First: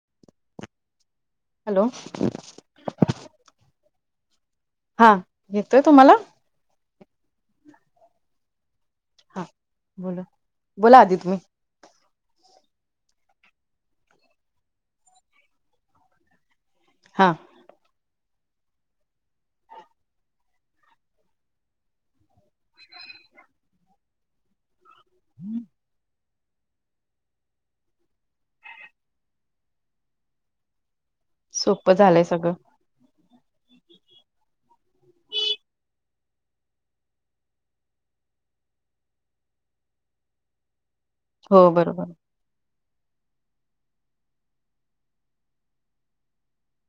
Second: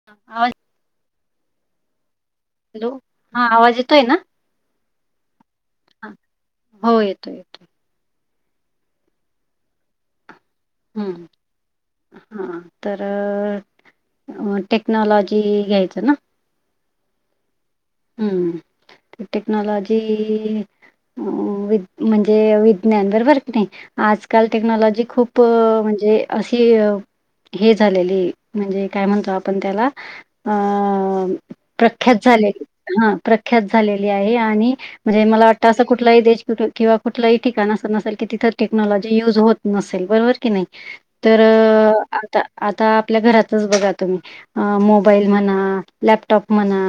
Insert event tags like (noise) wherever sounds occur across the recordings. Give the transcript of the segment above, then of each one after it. (unintelligible) Hello. Hello, हा आवाज येतोय ना? हा, येतोय हा, तुम्हाला? हो येतो, येतो. हा बोल. हं हां, तर टेक्नॉलॉजी घ्यायची हा हम्म, टेक्नॉलॉजी म्हणजे विज्ञान बरोबर की नाय. आजकाल टेक्नॉलॉजी खूप म्हणजे अशी हे झालेली म्हणजे काय म्हणतो आपण त्याला? अ सोपं प्रख्यात झालंय झालेली सगळं हं प्रख्यात झालेली आहे आणी म्हणजे मला वाटतं असं कुठलाही देश किंवा कुठलंही ठिकाणं नसेल कि तिथे क्नॉलॉजी युज होत नसेल बरोबर की नाही तर हो बरोबर आता आता आपल्या घरातच बघा तुम्ही अ मोबाईल म्हणा, लॅपटॉप म्हणा.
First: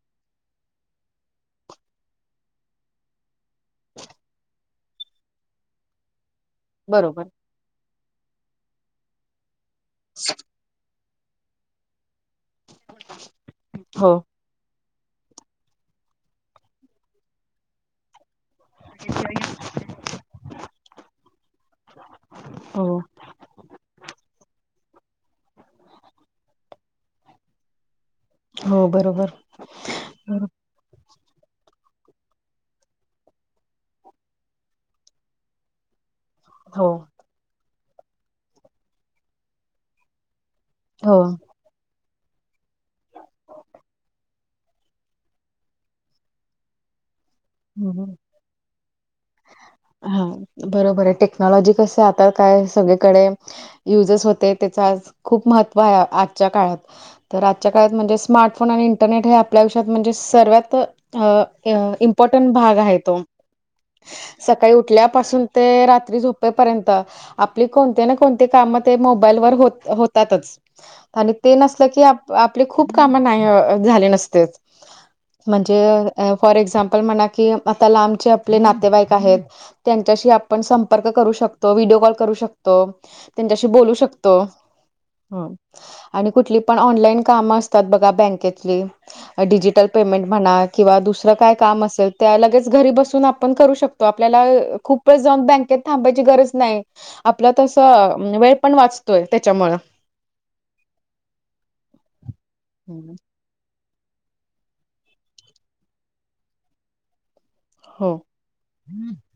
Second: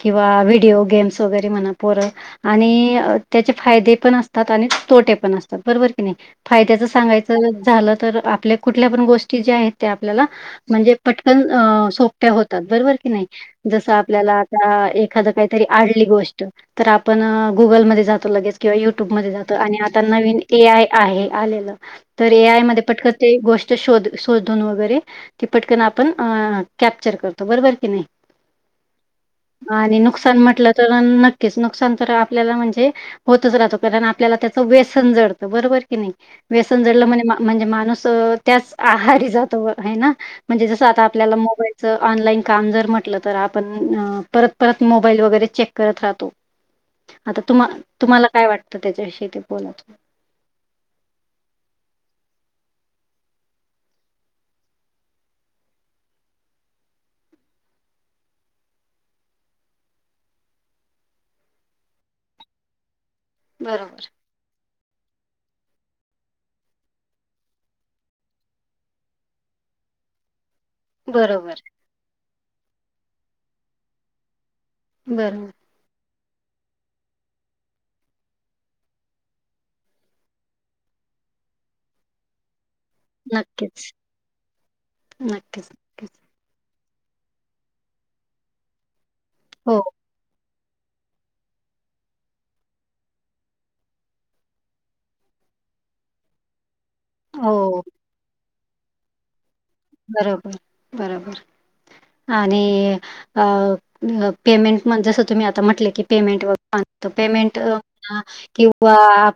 किंवा व्हिडिओ गेम्स वगैरे म्हणा पोरं आणी त्याचे फायदे पण असतात आणी तोटे पण असतात. बरोबर की नाही फायद्याच बरोबर सांगायच झालं तर आपल्या कुठल्या पण गोष्टी ज्या आहेत त्या आपल्याला म्हणजे पटकन अ ते होतं बरोबर की नाही जसं हो आपल्याला आता एखाद काहीतरी आडली गोष्ट तर आपण गुगलमध्ये जातो लगेच किंवा युट्यूब मध्ये जातो आणि आता नवीन ए आय आहे आलेलं तर ए आय मध्ये हो पटक ते गोष्ट शोध शोधून वगैरे ती पटकन आपण कॅप्चर करतो बरोबर की नाही. हो बरोबर. आणी नुकसान बरोबर म्हटलं तर नक्कीच नुकसान तर आपल्याला म्हणजे होतच राहतो कारण आपल्याला त्याच व्यसन जडतं बरोबर की नाही? व्यसन हो जडलं म्हण म्हणजे माणूस त्याच आहारी जातो आहे ना? म्हणजे जसं आता हो आपल्याला मोबाईलचं ऑनलाईन काम जर म्हटलं तर आपण परत परत मोबाईल वगैरे चेक करत राहतो. आता तुम्हा हम्म. तुम्हाला काय वाटतं त्याच्याविषयी ते बोला. हा बरोबर आहे टेक्नॉलॉजी कसंय आता काय सगळीकडे युजस होते त्याचा खूप महत्त्व आहे आजच्या काळात. तर आजच्या काळात म्हणजे स्मार्टफोन आणि इंटरनेट हे आपल्या आयुष्यात म्हणजे सर्वात अ इम्पॉर्टंट भाग आहे तो. बरोबर. सकाळी उठल्यापासून ते रात्री झोपेपर्यंत आपली कोणते ना कोणती काम ते मोबाईलवर होत होतातच आणि बरोबर, ते नसल की आप आपले खूप काम नाही झाले नसतेत.. बरंर. म्हणजे फॉर एक्झाम्पल म्हणा की आता लांबचे आपले नातेवाईक आहेत. त्यांच्याशी आपण संपर्क करू शकतो व्हिडिओ कॉल करू शकतो. त्यांच्याशी नक्कीच, बोलू शकतो ह नक्कीच, नक्कीच. आणि कुठली पण ऑनलाईन कामं असतात बघा बँकेतली हो, डिजिटल पेमेंट म्हणा. किंवा दुसरं काय काम असेल त्या लगेच घरी बसून आपण करू शकतो आपल्याला खूप वेळस जाऊन बँकेत थांबायची गरज नाही. आपलं हो. तसं वेळ पण वाचतोय त्याच्यामुळं. बरोबर, बरोबर आणि हम्म अ पेमेंट जसं तुम्ही आता म्हटले की पेमेंट व पेमेंट हो किंवा आप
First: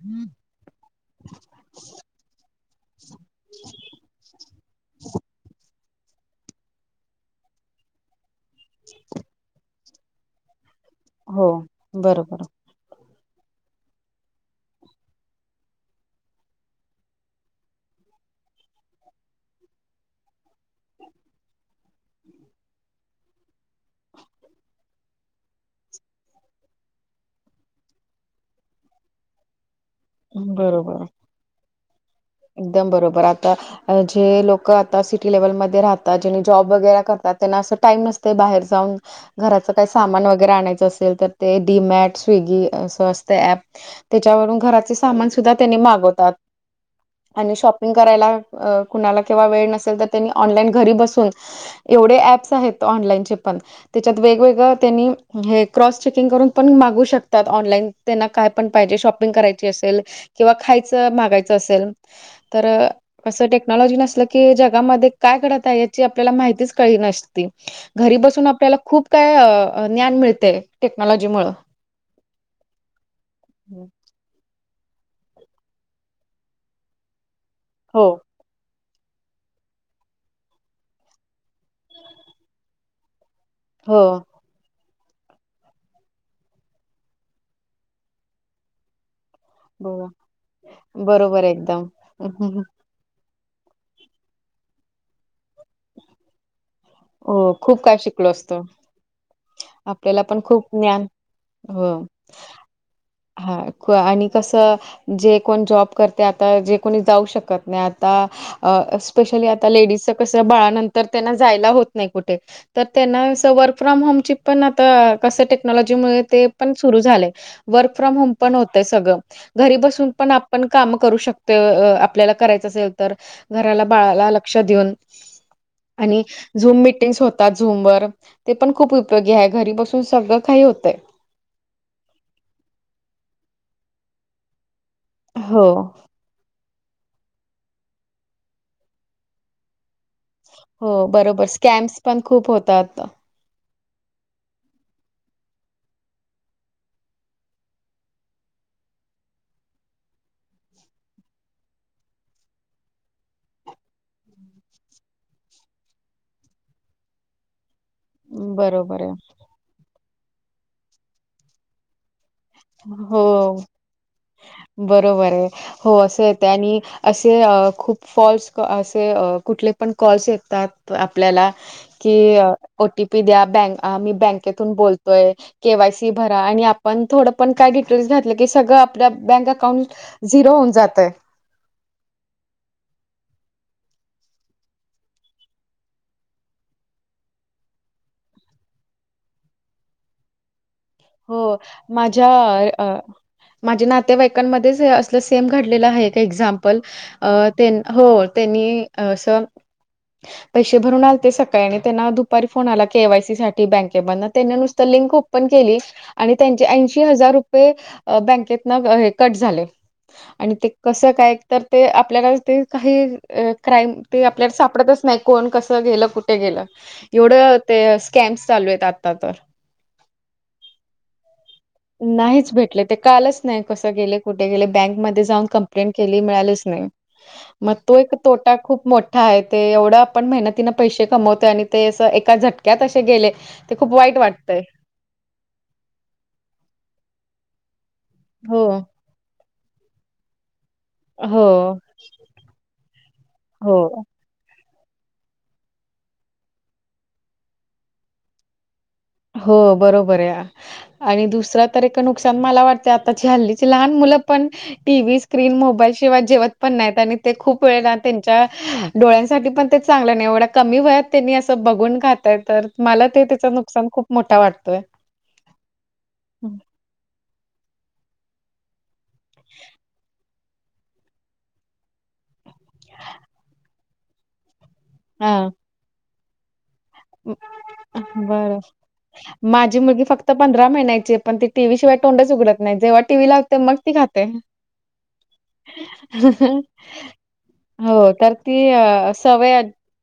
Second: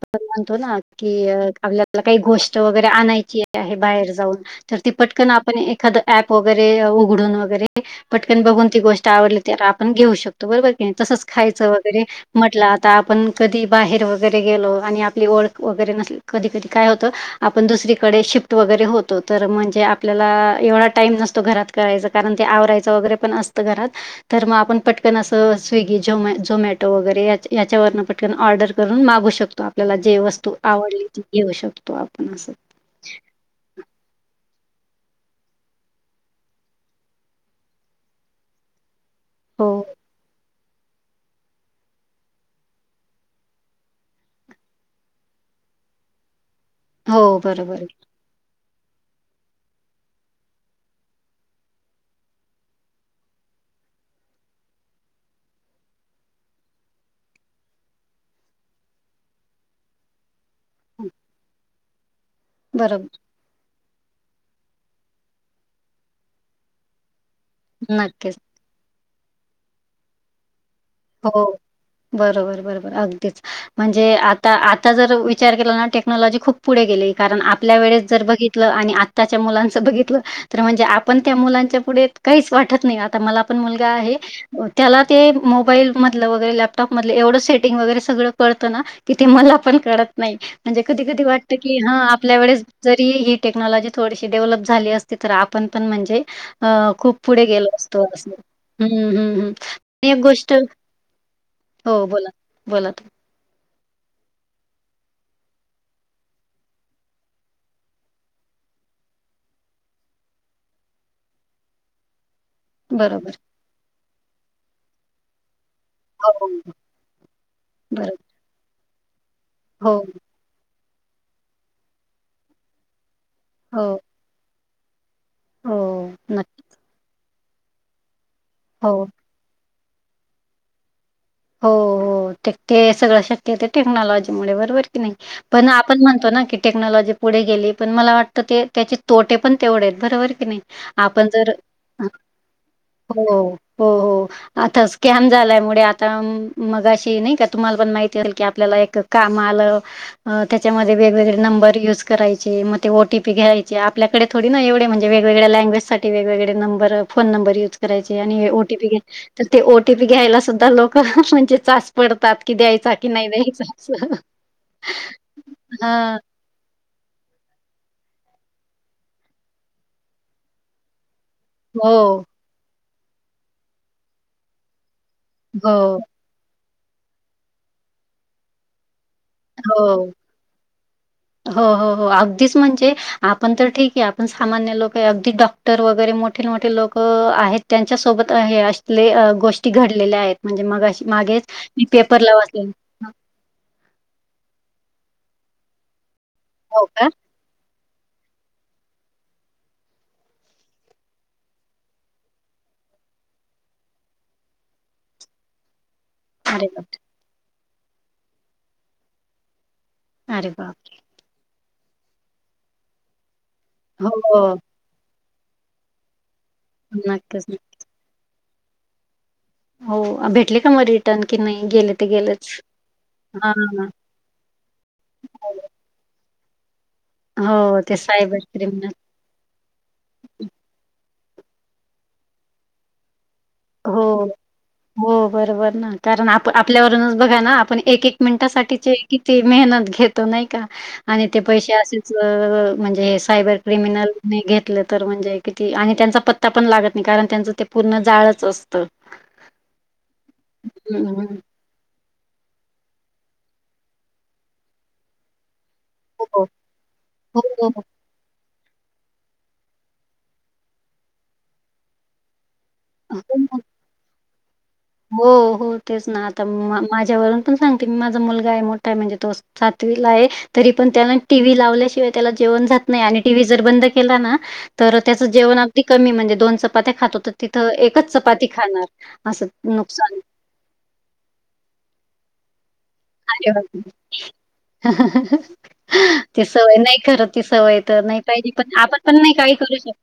हो ना, की आपल्याला काही गोष्ट वगैरे आणायची आहे बाहेर जाऊन तर तु पट पण आपण एखादं ऍप वगैरे उघडून वगैरे. पटकन बघून ती गोष्ट आवडली तर आपण घेऊ शकतो बरोबर की नाय, तसंच हो खायचं वगैरे बरोबर म्हटलं आता आपण कधी बाहेर वगैरे गेलो आणि आपली ओळख वगैरे नसली कधी-कधी काय होतं. आपण दुसरीकडे शिफ्ट वगैरे होतो तर म्हणजे. आपल्याला एवढा टाइम नसतो घरात करायचा कारण ते आवरायचं वगैरे पण असतं घरात. तर मग आपण पटकन असं स्विगी, झ्योमॅ-झोमॅटो वगैरे याच्या याच्यावरन पटकन ऑर्डर करून मागू शकतो. आपल्याला जे वस्तू बरोबर आवडली ती घेऊ शकतो आपण. असं. एकदम बरोबर आता जे लोक आता सिटी लेव्हलमध्ये राहतात जेनी जॉब वगैरे करतात त्यांना असं टाइम नसतय बाहेर जाऊन. घराच हो, काही सामान वगैरे आणायचं असेल तर ते डीमॅट, स्विगी अस असत ऍप त्याच्यावरून घराचे सामान सुद्धा त्यांनी मागवतात. हो आणि बरोबर आहे. शॉपिंग करायला अ कुणाला किंवा वेळ नसेल तर त्यांनी ऑनलाईन घरी बसून. एवढे ऍप्स आहेत ऑनलाइनचे पण. त्याच्यात वेगवेगळ त्यांनी हे क्रॉस चेकिंग करून पण मागू शकतात ऑनलाईन त्यांना काय पण पायजे शॉपिंग करायची असेल. किंवा खायचं मागायचं असेल तर. बरोबर असं टेक्नॉलॉजी नसल की जगामध्ये काय घडत आहे याची आपल्याला माहितीच कळी नसते. ते, घरी नक्कीच. बसून आपल्याला खूप काय अ ज्ञान मिळतेय. हो. बरोबर, बरोबर अगदीच म्हणजे आता-आता जर विचार केला ना टेक्नॉलॉजी खूप. पुढे गेले कारण आपल्या वेळेस हो जर बघितलं आणि त्याच्या मुलांच बघितलं तर म्हणजे आपण त्या मुलांच्या पुढे काहीच वाटत नाही आता मला. मला पण मुलगा हो आहे त्याला ते. मोबाईल मधल वगैरे लॅपटॉप मध एवढं सेटिंग वगैरे सगळ कळत ना की ते मला. पण बरो कळत नाही म्हणजे कधी-कधी बरोबर वाटत की एकदम हा आपल्या वेळेस जरी ही टेक्नॉलॉजी थोडीशी डेव्हलप झाली असती तर आपण पण म्हणजे अ खूप पुढे हो गेलो खूप काय असतो अस, शिकलो असतो हम्मम्म हम्. आपल्याला पण खूप ज्ञान, हो. बोला बोला हा, काॅ आणि कसं. जे कोण जॉब करतय आता जे कोणी जाऊ शकत नाही आता अ स्पेशली आता लेडीजच कस बाळानंतर त्यांना जायला होत नाही कुठे. तर तुम्ही त्यांना बरोबर अस वर्क फ्रॉम होमची पण आता कसं ट टक्नॉलॉजी मुळ हो ते पण सुरू झाले वर्क फ्रॉम बरोबर होम पण होतय सगळं घरी हो बसून पण. पण काम करू शकतो आपल्याला करायचं असेल तर घराला, हो बाळाला लक्ष देऊन हो आणि नक्कीच झुम मिटींग्स होतात झुमवर ती पण हो खुप हो घ्या घरी बसून सगळं काही होतंय. हो हो, तर ते सगळं शक्य टेक्नॉलॉजी मुळे बरोबर. नाही पण हो आपण म्हणतो ना कि. टेक्नॉलॉजी पुढे गेली पण मला वाटतं ते त्याचे तोटे पण तेवढे आहेत बरोबर. की नाही हो आपण बरोबर जर स्कॅम्स पण खूप होतात हो. हो हो, आता स्कॅम झालामुळे. आता मगाशी नाही का तुम्हाला पण माहिती असेल की आपल्याला एक काम आलं. त्याच्यामध्ये वेगवेगळे नंबर यूज करायचे मग ते ओ टीपी घ्यायचे आपल्याकडे. थोडी ना एवे म्हणे वेगवेगळे लँग्वेज साठी वेगवेगळे नंबर फोन नंबर युज करायचे. ओटीपी घ्या बरोबर आहे. तर ते ओटीपी घ्यायला सुद्धा लोक म्हणजे चाच पडतात. कि द्यायचा कि हो नाही द्यायचा अस हा. त्यांनी असे खूप फॉल्स क असे कुठले पण कॉल्स येतात आपल्याला. हो, की ओटीपी द्या ब मी बँकेतून बोलतोय हो, केवायसी. भरा आणि आपण थोडं पण काय डिटेल्स घातलं की सगळं आपल्या बँक अकाउंट. हो. झिरो होऊन जातय. हो हो हो अगदीच म्हणजे आपण तर ठीक आहे आपण सामान्य लोक आहे अगदी डॉक्टर. तर वगैरे मोठे मोठे लोक आहेत त्यांच्यासोबत हे असले गोष्टी घडलेल्या आहेत. म्हणजे मगशी मागेच मी पेपरला वाचलं. माझे नातेवाईकांमध्येच अस सेम घडलेलं आहे एक एझाम्पल. हो का? त्यां हो त्यांनी असं. ह (unintelligible) पैसे भरून आलते सकाळी आणि त्यांना दुपारी फोन आला केवायसी साठी बँकेतुन त्यांनी नुसतं लिंक ओपन केली. आणि त्यांचे अरे बापरे! ऐंशी हजार रुपये अ बँकेतन हे कट झाले. अरे आणि ते बापरे! कस काय तर ते आपल्याला ते काही क्राईम ते आपल्याला हो, सापडतच नाही कोण कसं गेलं कुठे गेलं नक्कीच, एवढं नक्की. ते कॅम्प्स चालू आहेत आता तर. हो भेटले का मग. की नाही गेले. ते गेलेच. नाहीच भेटले ते कळताच हां, नाही कसं गेले कुठे गेले बँकमध्ये जाऊन हो. कंप्लीट. बँक मध्ये जाऊन कम्प्लीट केली पण काही मिळालेच नाही पण हो, ते तो एक सायबर मोठा क्रिमिनल. तोटा. हाय ते एवढं आपण मेहनतीन पैसे कमवतो आणि ते अस एका झटक्यात असे गेले. ते खूप हो वाईट वाटतंय. हो बरोबर ना कारण आप आपल्यावरूनच बघा ना आपण. एक एक हो, मिनिटासाठीचे किती मेहनत घेतो नाही का? आणि ते हो, पैसे असेच म्हणजे सायबर हो, क्रिमिनल. नाही घेतलं तर म्हणजे किती आणि त्यांचा पत्ता पण लागत नाही कारण त्यांचं ते पूर्ण जाळच असतं हो बरोबर आहे हं, आणि हं. दुसरा इतक नुकसान मला वाटतंय आत्ताची हाल्लीची लहान मुल पण टीव्ही स्क्रीन मोबाईल शिवाय हो, जेवत पण नाहीत आणि ते हो, खूप हो, वेळ त्यांच्या डोळ्यांसाठी पण ते चांगलं नाही एवढ्या कमी वयात त्यांनी असं बघून खातय तर. मला ते हो. त्याचं नुकसान खूप मोठा वाटतोय. हो हो तेच ना आता हं, माझ्यावरून पण सांगते माझा मुलगा आहे मोठा. य म्हणजे तो सातवीला आहे. तरी पण त्यान टीव्ही लावल्याशिवाय त्याला जेवण जात नाही आणि टीव्ही जर बंद केला ना. तर त्याचं हां. जेवण अगदी कमी म्हणजे दोन चपात्या खातो तर तिथं अ, एकच चपाती बरं. खाणार असं. माझी मुलगी नुकसान. फक्त पंधरा महिन्याची पण ती टीव्ही शिवाय तोंडच उघडत नाही जेव्हा टीव्ही अरे लागते मग बापरे! ती खाते. ती सवय नाही खरं ती सवय हो नाही तर पाहिजे ती पण आपण अ पण नाही काही सवय. करू शकत.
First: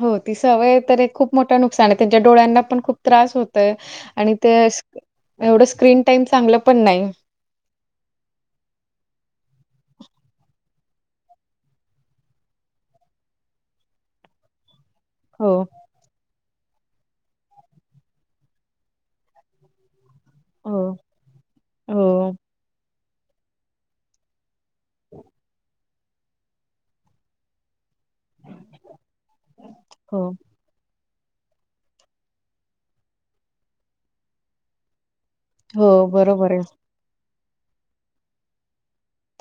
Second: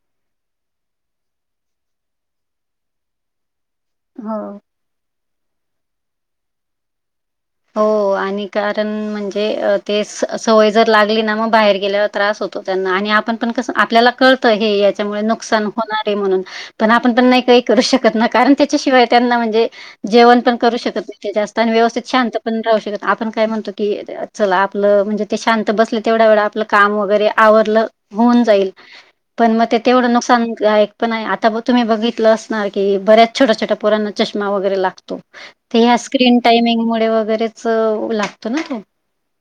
हो ती सवय. तर खूप मोठं नुकसान आहे त्यांच्या डोळ्यांना पण खूप त्रास होतय आणि हो. ते. एवढं स्क्रीन टाइम चांगलं पण नाही. हो आणि कारण म्हणजे ते सवय जर लागली ना मग बाहेर गेल्यावर. त्रास होतो त्यांना आणि आपण पण कसं आपल्याला कळतं हे याच्यामुळे हो, नुकसान होणारे म्हणून पण आपण पण नाही काही करू शकत ना कारण त्याच्याशिवाय त्यांना म्हणजे जेवण पण करू हो, शकत ते जास्त आणि व्यवस्थित हो, शांत शक आपण काय म्हणतो क च आपलं म्हणजे ते शांत बसले तेवढ्या वे आपलं काम वगैरे आवरलं होऊन जाईल पण मग ते तेवढं हो, नुकसान पण आता तुम्ही बघितलं असणार की बऱ्याच छोट्या छोट्या पोरांना चष्मा वगैरे लागतो. ते हो ह्या स्क्रीन बरोबर आहे. टायमिंग म वगैरेच लागतो ना त.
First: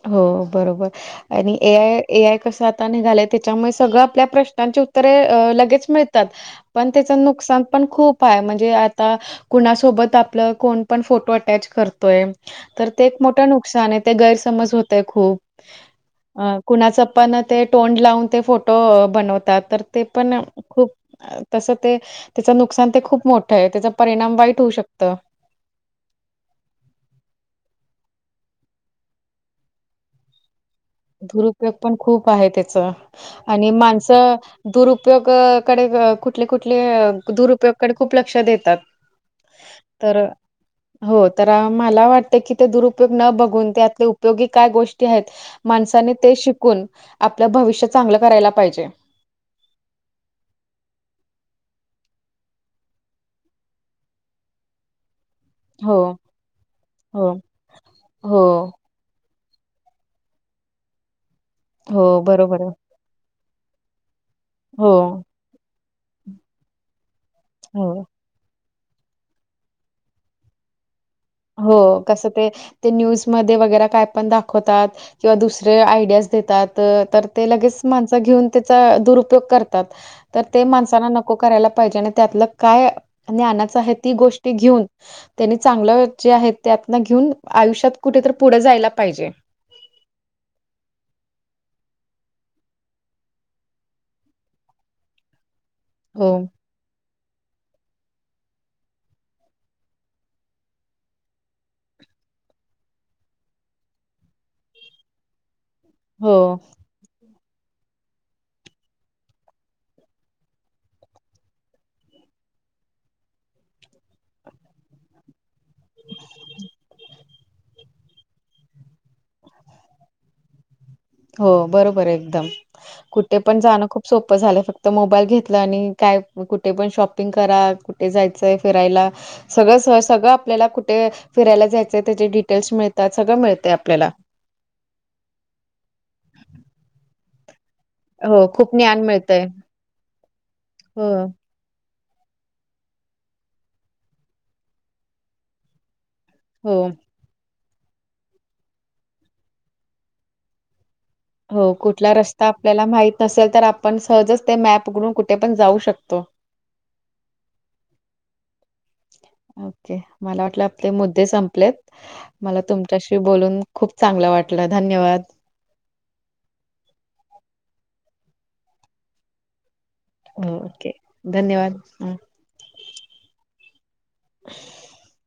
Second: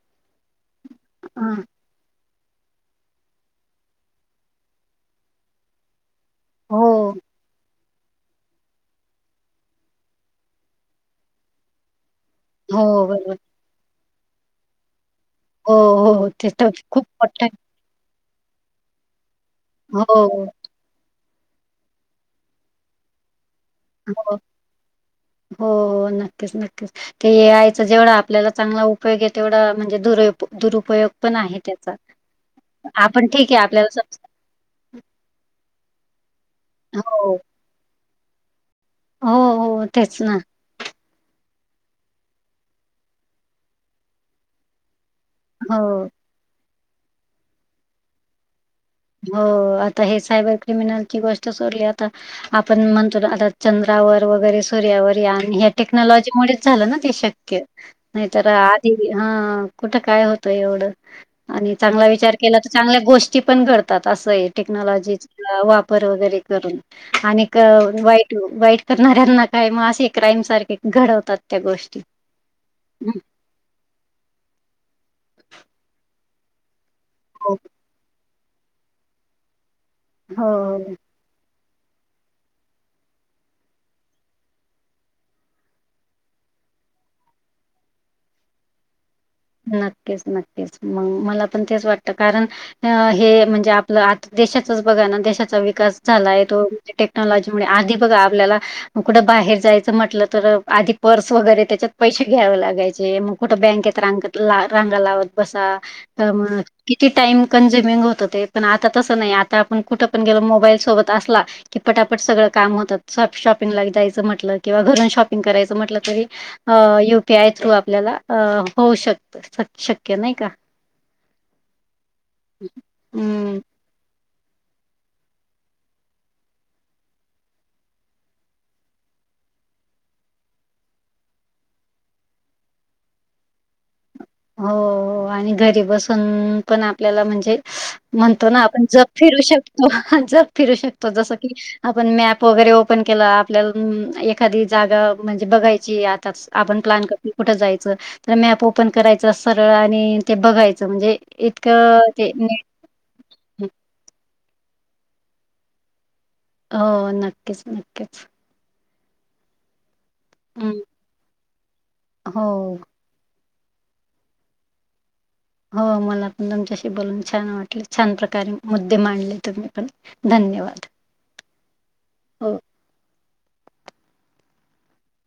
हो बरोबर आणि ए आय ए आय कसं आता निघालाय त्याच्यामुळे सगळं आपल्या प्रश्नांची उत्तरे लगेच मिळ तात हो, पण त्याच नुकसान पण खूप हाय म्हणजे आता कुणासोबत आपलं कोण पण फोटो अटॅच करतोय. हो, तर ते एक बरोबर. मोठं नुकसान हाय ते गैरसमज होतय खूप. हो, हो. ते अ तर कुणाच खूप पन मोठं आहे. ते टोंड लावून ते फोटो बनवतात तर ते पण हो, खूप तसं ते त्याचं नुकसान ते खूप मोठं हे त्याचा परिणाम हो, वाईट होऊ शकतं. हो नक्कीच नक्कीच. ते यायचं जेवढा आपल्याला चांगला उपयोग आहे तेवढा म्हणजे दुर उप दुरपयोग दुरुपयोग पण खूप आहे त्याच आपण ठीक आहे आणि आपल्याला समज माणसं दुरुपयोगकडे कुठले कुठले हो, दुरुपयोगाकडे खूप लक्ष देतात. हो हो तर तेच ना हो तर मला वाटत की ते दुरुपयोग न बघून तेतले उपयोगी काय गोष्टी आहेत हो. माणसानी ते शिकून आपलं भविष्य चांगलं करायला पाहिजे. हो आता हे सायबर क्रिमिनलची गोष्ट सोडली आता आपण म्हणतो आता चंद्रावर वगैरे सूर्यावर यान हो टेक्नॉलॉजी मुले झालं ना ते हो शक्य नाही हो तर आज हा कुठ काय होत एवढं आणि हो चांगला विचार केला बरोबर तर आहे. चांगल्या गोष्टी ची पण करतात असय हो टेक्नलॉजी वापर वगेरे करून आणि क हो वाईट वाईट करणाऱ्यांना काय मग असे क्राईम सारखे घडवतात. त्या हो गोष्टी. कस ते ते हं. न्यूजमध्ये वगैरे काय पण दाखवतात किंवा दुसरे आयडियाज देतात. तर ते हो हो. लगेच माणस घेऊन त्याचा दुरुपयोग करतात तर ते हो. माणसाना न नको करायला पाहिजे आणि त्यातलं काय ज्ञानाचा आहे ती गोष्टी घेऊन त्यांनी चांगलं जे आहेत त्यांतन घेऊन आयुष्यात कुठ तर पुढ जायला पाहिजे. नक्कीच नक्कीच मग मला पण तेच वाटत कारण अ हे म्हणजे आपलं आता देशाचाच बघा ना देशाचा विकास हो. झालाय तो टेक्नॉलॉजी मुळे आणि आधी बघा आपल्याला मग कुठं बाहेर जायचं म्हटलं तर आधी पर्स वगैरे त्याच्यात पैसे घ्यावे लागायचे मग कुठं बँक येत रांग रांगा लावत बसा हो, मग किती टाइम कंनझ्युमिंग होत ते पण आता तसं नाही आता आपण कुठं पण गेलो मोबाईल सोबत असला कि पटापट सगळं काम होतात शॉपिंगला जायचं म्हटलं किंवा घरून शॉपिंग करायचं म्हटलं तरी अ यु पी आय थ्रू आपल्याला अ होऊ शकत शक्य नाही का. हो बरोबर आहे एकदम कुठे हम्म पण जाणं खूप सोपं झालं आहे फक्त मोबाईल घेतला आणि काय कुठे पण शॉपिंग करा कुठे जायचं आहे फिरायला सगळं स सगळं आपल्याला कुठे फिरायला जायचं त्याचे डिटेल्स मिळतात सगळं मिळतय आपल्याला. हो आणि घरी बसून पण आपल्याला म्हणजे हो म्हणतो ना खूप आपण ज्ञान जग फिरू मिळतय शकतो जग फिरू शकतो हो जस की आपण मॅप वगैरे ओपन केला आपल्याला एखादी जागा म्हणजे बघायची आताच हो आपण प्लॅन करतो कुठं जायचं तर मॅप ओपन करायचं सरळ आणि ते बघायचं म्हणजे हो इतकं कुठला ते रस्ता नीट. आपल्याला माहित नसेल तर आपण सहजच ते मॅप उघडून कुठे पण जाऊ शकतो. हो नक्कीच नक्कीच. ओके मला वाटलं हम्म, आपले मुद्दे संपलेत मला हो तुमच्याशी बोलून खूप चांगलं वाटलं. धन्यवाद! हो मला पण तुमच्याशी बोलून छान वाटले. छान प्रकारे मुद्दे मांडले तुम्ही पण हो धन्यवाद ओके धन्यवाद ह! हो. (unintelligible)